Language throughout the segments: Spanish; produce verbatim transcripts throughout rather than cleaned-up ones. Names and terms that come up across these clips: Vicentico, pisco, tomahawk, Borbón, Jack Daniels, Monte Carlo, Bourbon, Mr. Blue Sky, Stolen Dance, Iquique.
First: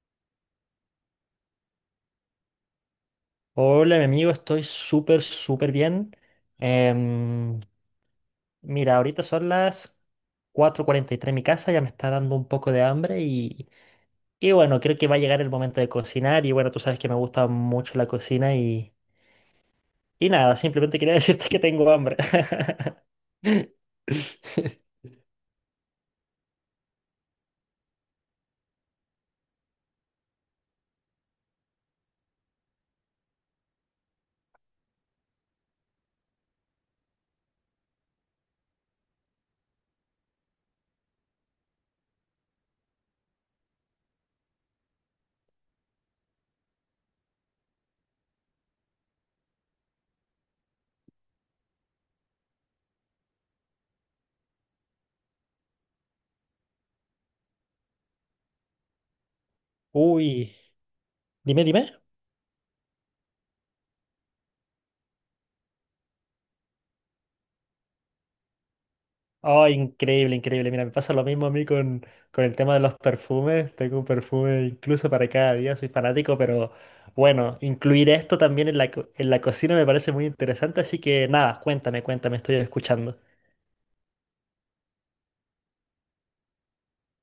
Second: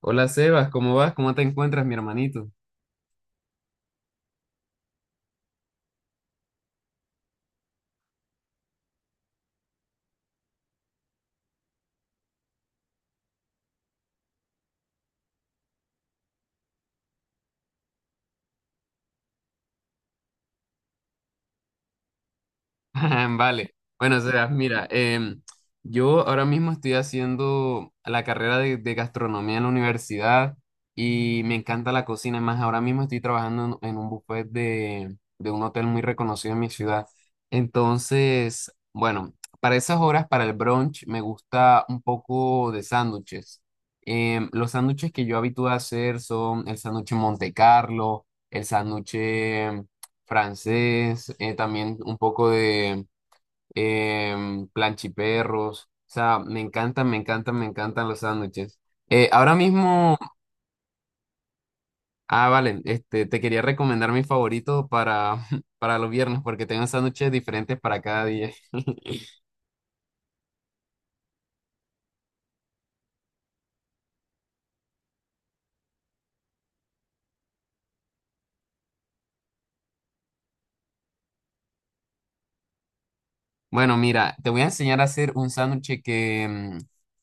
Hola Sebas, ¿cómo vas? ¿Cómo te encuentras, mi hermanito? Hola, mi amigo, estoy súper, súper bien. Em, Mira, ahorita son las cuatro cuarenta y tres en mi casa, ya me está dando un poco de hambre y, y bueno, creo que va a llegar el momento de cocinar y bueno, tú sabes que me gusta mucho la cocina y, y nada, simplemente quería decirte que tengo hambre. Vale. Bueno, Sebas, mira, em, yo ahora mismo estoy haciendo la carrera de, de gastronomía en la universidad y me encanta la cocina. Es más, ahora mismo estoy trabajando en, en un buffet de, de un hotel muy reconocido en mi ciudad. Entonces, bueno, para esas horas, para el brunch, me gusta un poco de sándwiches. Em, los sándwiches que yo habitúo a hacer son el sándwich Monte Carlo, el sándwich em, francés, eh, también un poco de em, planchiperros. O sea, me encantan, me encantan, me encantan los sándwiches. Eh, ahora mismo, Uy, dime, dime. ah, vale, este, te quería recomendar mi favorito para, para los viernes porque tengo sándwiches diferentes para cada día. Oh, increíble, increíble. Mira, me pasa lo mismo a mí con, con el tema de los perfumes. Tengo un perfume incluso para cada día, soy fanático, pero bueno, incluir esto también en la, co- en la cocina me parece muy interesante, así que nada, cuéntame, cuéntame, estoy escuchando. Bueno, mira, te voy a enseñar a hacer un sándwich que mm,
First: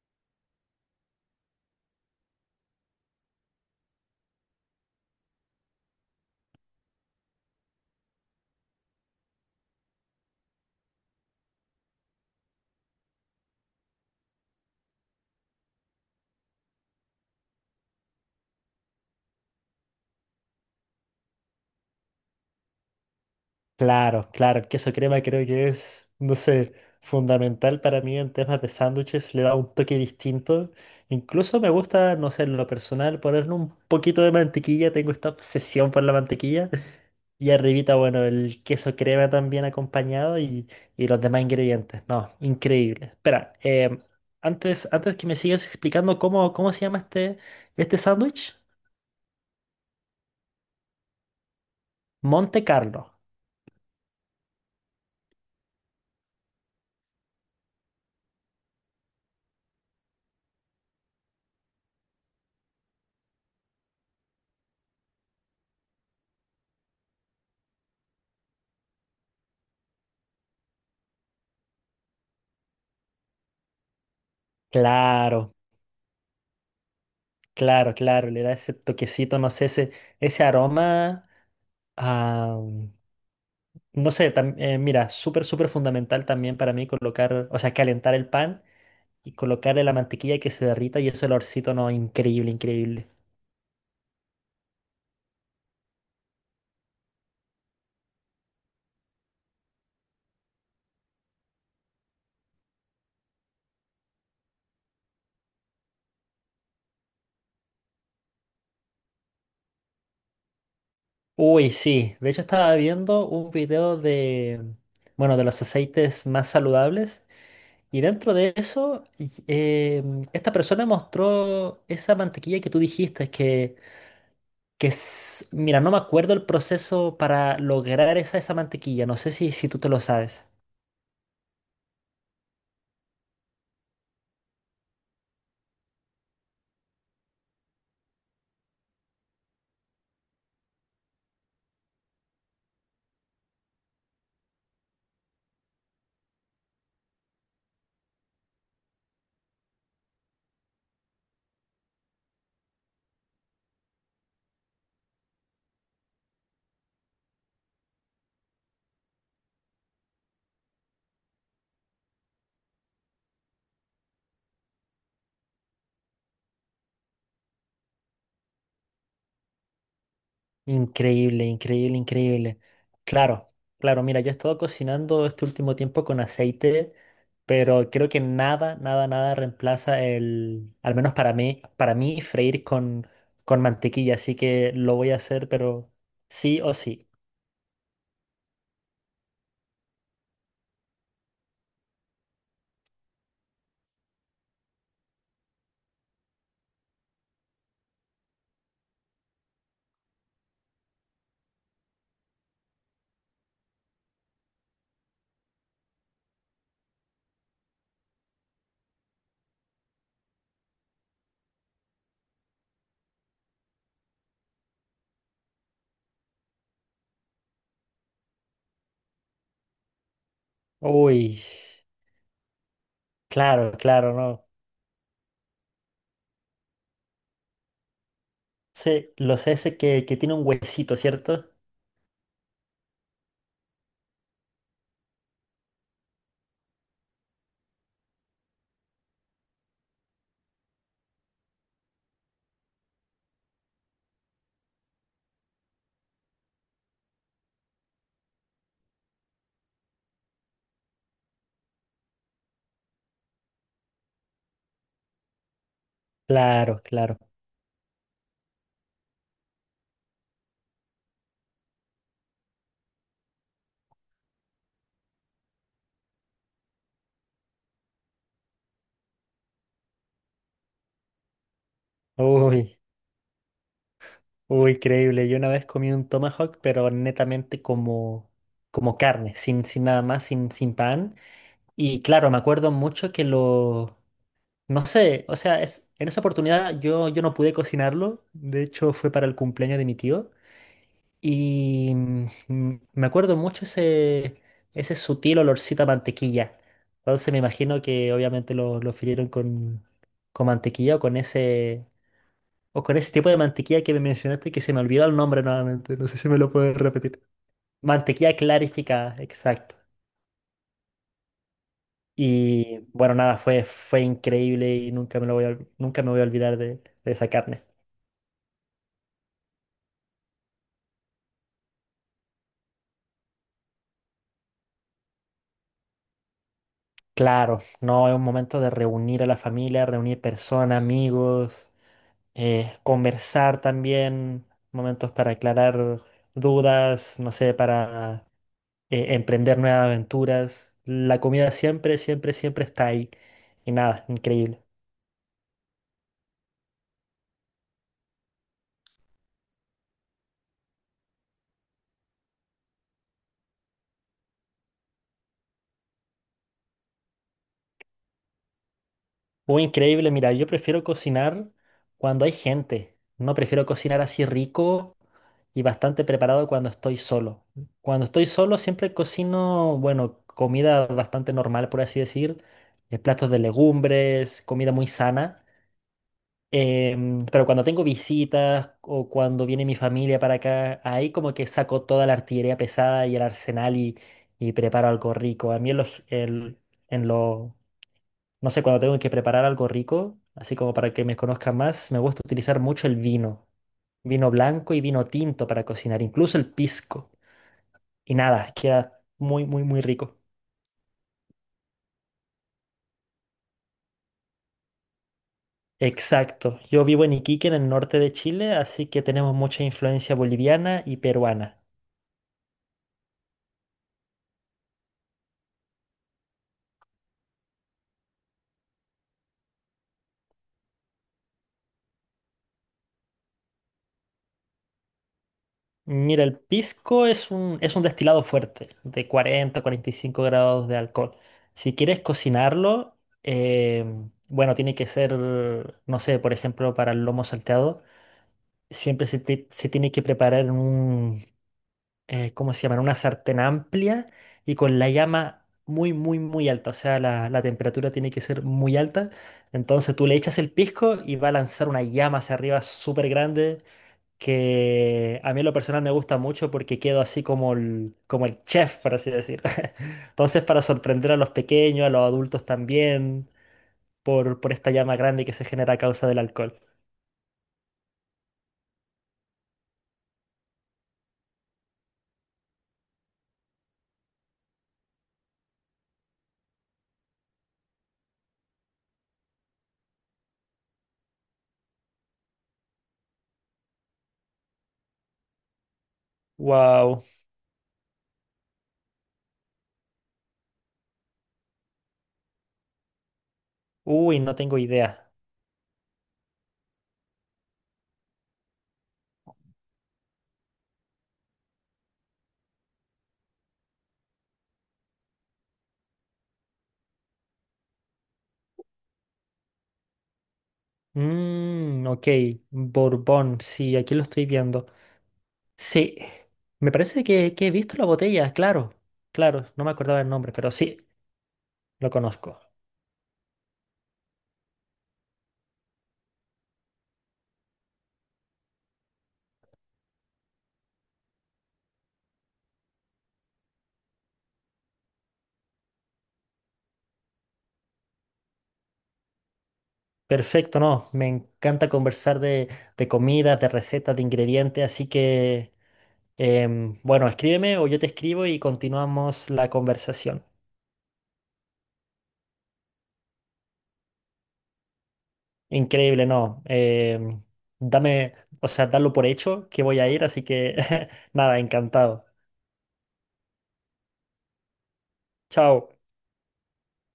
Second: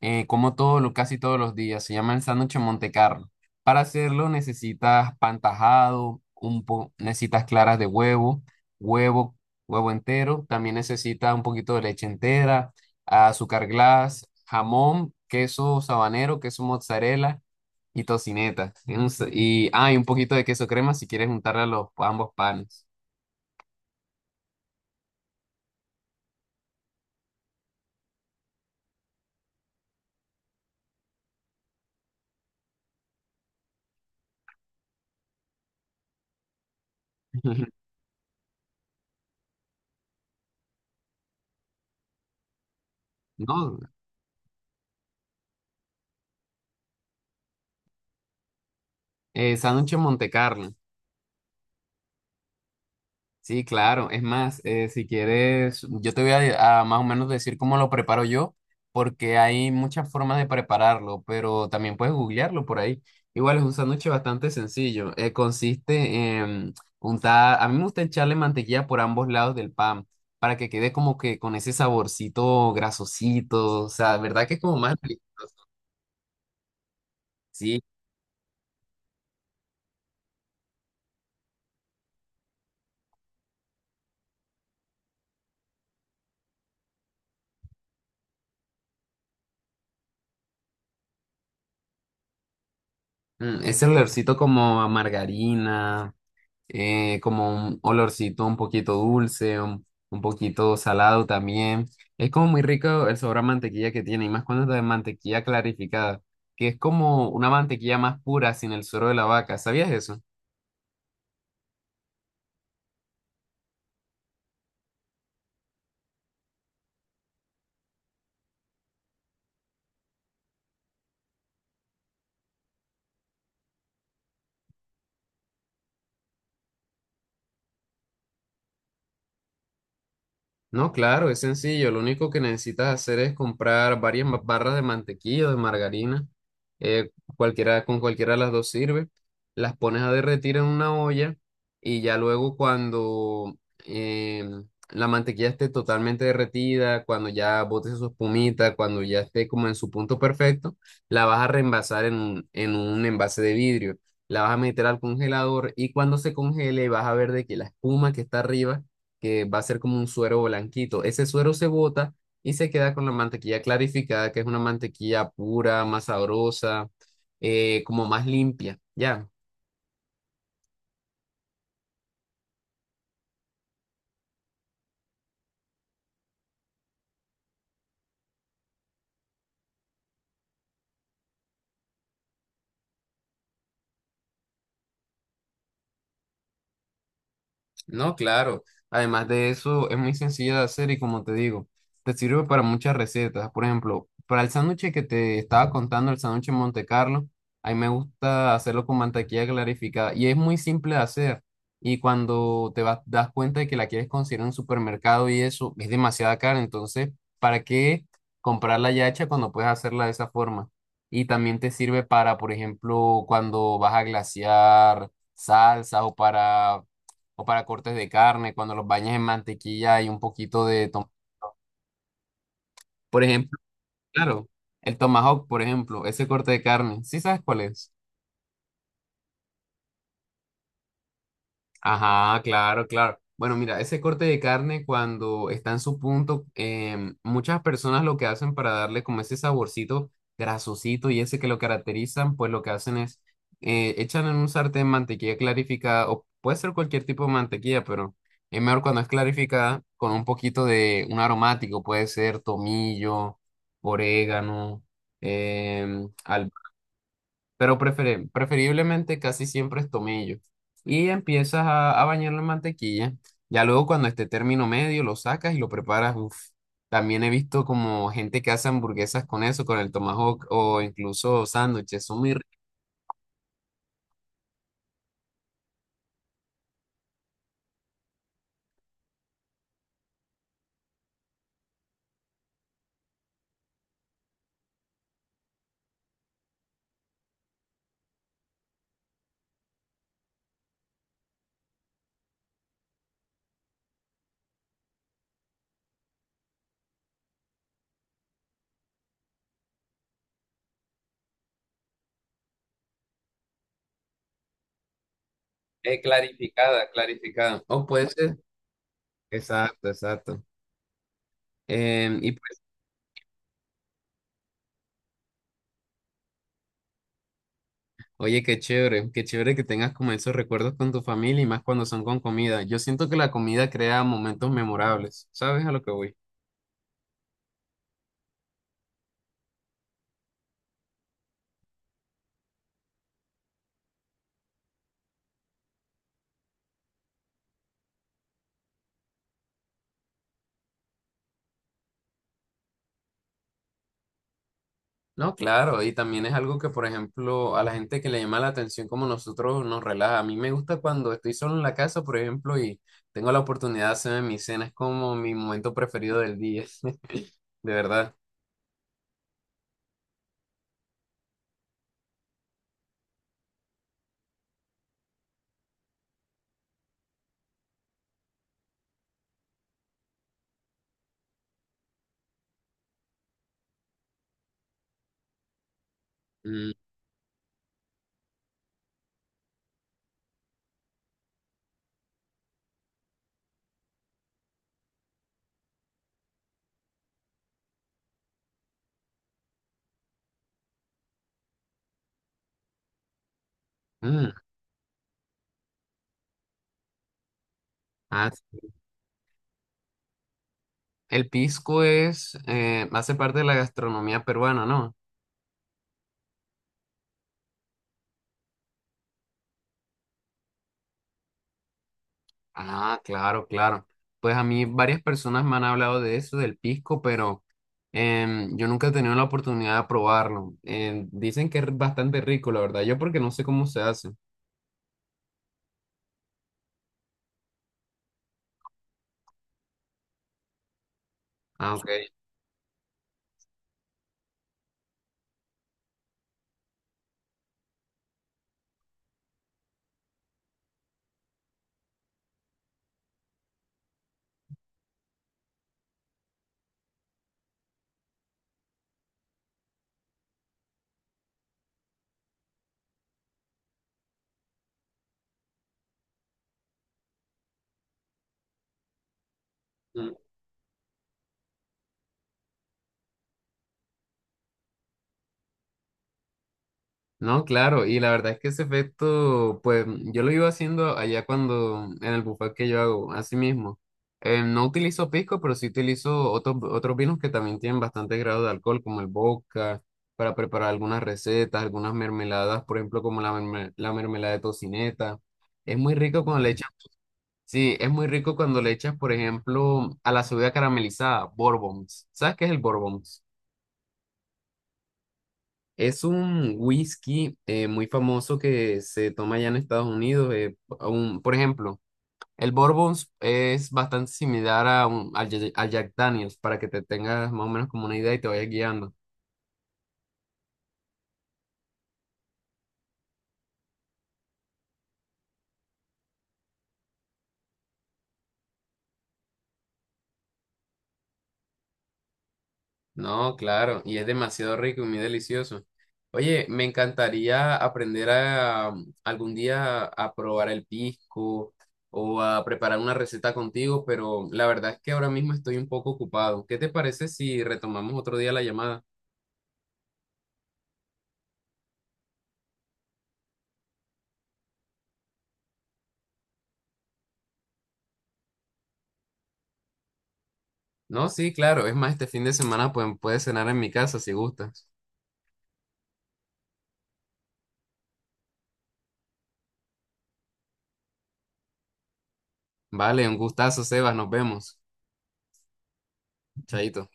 eh, como todo, lo, casi todos los días. Se llama el sándwich Montecarlo. Para hacerlo necesitas pan tajado, un po- necesitas claras de huevo, huevo, huevo entero. También necesitas un poquito de leche entera, azúcar glass, jamón, queso sabanero, queso mozzarella y tocineta. Y, un sa- y- ah, y un poquito de queso crema si quieres juntarle a los a ambos panes. Claro, claro, el queso crema creo que es, no sé, fundamental para mí en temas de sándwiches, le da un toque distinto. Incluso me gusta, no sé, en lo personal, ponerle un poquito de mantequilla, tengo esta obsesión por la mantequilla. Y arribita, bueno, el queso crema también acompañado y, y los demás ingredientes. No, increíble. Espera, No, em, antes, antes que me sigas explicando cómo, cómo se llama este, este sándwich, eh, sándwich Montecarlo. Monte Carlo. Sí, claro. Es más, eh, si quieres, yo te voy a, a más o menos decir cómo lo preparo yo, porque hay muchas formas de prepararlo, pero también puedes googlearlo por ahí. Igual es un sándwich bastante sencillo. Eh, consiste en untar, a mí me gusta echarle mantequilla por ambos lados del pan para que quede como que con ese saborcito grasosito, o sea, ¿verdad que es como más rico? Claro, Sí, claro, claro. Le da ese toquecito, no sé, ese, ese aroma. A, no sé, tam- eh, mira, súper, súper fundamental también para mí colocar, o sea, calentar el pan y colocarle la mantequilla que se derrita y ese olorcito, no, increíble, increíble. mm, ese olorcito como a margarina. Eh, como un olorcito un poquito dulce, un, un poquito salado también. Es como muy rico el sabor a mantequilla que tiene, y más cuando es de mantequilla clarificada, que es como una mantequilla más pura sin el suero de la vaca. ¿Sabías eso? Uy, sí. De hecho, estaba viendo un video de, bueno, de los aceites más saludables. Y dentro de eso, y- eh, esta persona mostró esa mantequilla que tú dijiste, que, que es, mira, no me acuerdo el proceso para lograr esa, esa mantequilla. No sé si, si tú te lo sabes. No, claro, es sencillo. Lo único que necesitas hacer es comprar varias ma- barras de mantequilla o de margarina. eh, Cualquiera, con cualquiera de las dos sirve. Las pones a derretir en una olla y ya luego cuando em, la mantequilla esté totalmente derretida, cuando ya bote su espumita, cuando ya esté como en su punto perfecto, la vas a reenvasar en un, en un envase de vidrio. La vas a meter al congelador y cuando se congele vas a ver de que la espuma que está arriba que va a ser como un suero blanquito. Ese suero se bota y se queda con la mantequilla clarificada, que es una mantequilla pura, más sabrosa, eh, como más limpia, ¿ya? Increíble, increíble, increíble. Claro, claro, mira, yo he estado cocinando este último tiempo con aceite, pero creo que nada, nada, nada reemplaza el, al menos para mí, para mí, freír con, con mantequilla, así que lo voy a hacer, pero sí o sí. No, claro. Además de eso, es muy sencilla de hacer y como te digo, te sirve para muchas recetas. Por ejemplo, para el sándwich que te estaba contando, el sándwich en Monte Carlo, a mí me gusta hacerlo con mantequilla clarificada y es muy simple de hacer. Y cuando te vas, das cuenta de que la quieres conseguir en un supermercado y eso, es demasiada cara. Entonces, ¿para qué comprarla ya hecha cuando puedes hacerla de esa forma? Y también te sirve para, por ejemplo, cuando vas a glasear salsas o para o para cortes de carne, cuando los bañas en mantequilla y un poquito de tom- Uy, Por ejemplo, claro, claro, no. claro, el tomahawk, por ejemplo, ese corte de carne, ¿sí sabes cuál es? Sí, los ese que, que tiene un huesito, ¿cierto? Ajá, claro, claro. Bueno, mira, ese corte de carne cuando está en su punto, em, muchas personas lo que hacen para darle como ese saborcito grasosito y ese que lo caracterizan, pues lo que hacen es eh, echan en un sartén mantequilla clarificada o puede ser cualquier tipo de mantequilla, pero es mejor cuando es clarificada con un poquito de un aromático, puede ser tomillo, orégano, em, albahaca Claro, claro. pero prefere- preferiblemente casi siempre es tomillo. Y empiezas a, a bañarlo en mantequilla. Ya luego cuando esté término medio lo sacas y lo preparas. Uf. También he visto como gente que hace hamburguesas con eso, con el tomahawk o incluso sándwiches. Son muy ricas. Uy. Uy, increíble. Yo una vez comí un tomahawk, pero netamente como, como carne, sin, sin nada más, sin, sin pan. Y claro, me acuerdo mucho que lo... No sé, o sea, es, en esa oportunidad yo, yo no pude cocinarlo. De hecho, fue para el cumpleaños de mi tío. Y mm, mm, me acuerdo mucho ese, ese sutil olorcito a mantequilla. Entonces me imagino que obviamente lo, lo frieron con, con mantequilla o con ese... O con ese tipo de mantequilla que me mencionaste que se me olvidó el nombre nuevamente. Eh, No sé si me lo puedes clarificada, repetir. clarificada. O puede Mantequilla ser. clarificada, exacto. Exacto, exacto. Em, y pues, Y bueno, nada, fue, fue increíble y nunca me lo voy a, ol- nunca me voy a olvidar de, de esa carne. oye, qué chévere, qué chévere que tengas como esos recuerdos con tu familia y más cuando son con comida. Yo siento que la comida crea momentos memorables. ¿Sabes a lo que voy? Claro, no, es un momento de reunir a la familia, reunir personas, amigos, eh, conversar también, momentos para aclarar dudas, no sé, para eh, emprender nuevas aventuras. La comida siempre, siempre, siempre está ahí. Y nada, increíble. No, claro, y también es algo que, por ejemplo, a la gente que le llama la atención como nosotros nos relaja. A mí me gusta cuando estoy solo en la casa, por ejemplo, y tengo la oportunidad de hacerme mi cena, es como mi momento preferido del día, de verdad. Uy, increíble, mira, yo prefiero cocinar cuando hay gente. No prefiero cocinar así rico y bastante preparado cuando estoy solo. Cuando estoy solo siempre cocino, bueno, comida bastante normal, por así decir, eh, platos de legumbres, comida muy sana. Mm, Em, pero cuando tengo visitas o cuando viene mi familia para acá, ahí como que saco toda la artillería pesada y el arsenal y, y preparo algo rico. A mí en los, el- en los no sé, cuando tengo que preparar algo rico, así como para que me conozcan más, me gusta utilizar mucho el vino. Vino mm. blanco y vino tinto para cocinar, incluso el pisco. Y Ah, nada, sí. queda muy, muy, muy rico. El pisco es, eh, hace parte de la gastronomía peruana, ¿no? Exacto. Yo vivo en Iquique, en el norte de Chile, así que tenemos mucha influencia boliviana y peruana. Ah, claro, claro. Pues a mí varias personas me han hablado de eso, del pisco, pero em, yo nunca he tenido la oportunidad de probarlo. Em, dicen que es bastante rico, la verdad. Yo porque no sé cómo se hace. Mira, el pisco es un, es un destilado fuerte, de cuarenta cuarenta y cinco grados de alcohol. Ah, Si ok. quieres cocinarlo, em, bueno, tiene que ser, no sé, por ejemplo, para el lomo salteado. Siempre se, te- se tiene que preparar en un, eh, ¿cómo se llama? En una sartén amplia y con la llama muy, muy, muy alta. O sea, la, la temperatura tiene que ser muy alta. Entonces tú le echas el pisco y va a lanzar una llama hacia arriba súper grande que a mí en lo personal me gusta mucho porque quedo así como el, como el chef, por así decir. Entonces para sorprender a los pequeños, a los adultos también, por, por esta llama grande que se genera a causa del alcohol. No, claro, y la verdad es que ese efecto, pues yo lo iba haciendo allá cuando, en el buffet que yo hago, así mismo. Eh, no utilizo pisco, pero sí utilizo otros, otros vinos que también tienen bastante grado de alcohol, como el vodka, para preparar algunas recetas, algunas mermeladas, por ejemplo, como la, merme- la mermelada de tocineta. Es muy rico cuando le echas, Wow. sí, es muy rico cuando le echas, por ejemplo, a la cebolla caramelizada, Bourbons. ¿Sabes qué es el Bourbons? Uy, no tengo idea. Es un whisky eh, muy famoso que se toma allá en Estados Unidos. Eh, a un- por ejemplo, el Bourbon es bastante similar a, un- al Jack al Jack Daniels, para que te tengas más o menos como una idea y te vayas guiando. Mm, ok, Borbón, sí, aquí lo estoy viendo. Sí, me parece que, que he visto la botella, claro, claro, no me acordaba el nombre, pero sí, lo conozco. No, claro, y es demasiado rico y muy delicioso. Oye, me encantaría aprender a, um, algún día a probar el pisco o a preparar una receta contigo, pero la verdad es que ahora mismo estoy un poco ocupado. ¿Qué te parece si retomamos otro día la llamada? Perfecto, no, me encanta conversar de, de comidas, de recetas, de ingredientes, así que, em, bueno, escríbeme o yo te escribo y continuamos la conversación. No, sí, claro. Es más, este fin de semana pues, puedes cenar en mi casa si gustas. Increíble, no, em, dame, o sea, darlo por hecho que voy a ir, así que, nada, encantado. Vale, un gustazo, Sebas. Nos vemos. Chao. Chaito.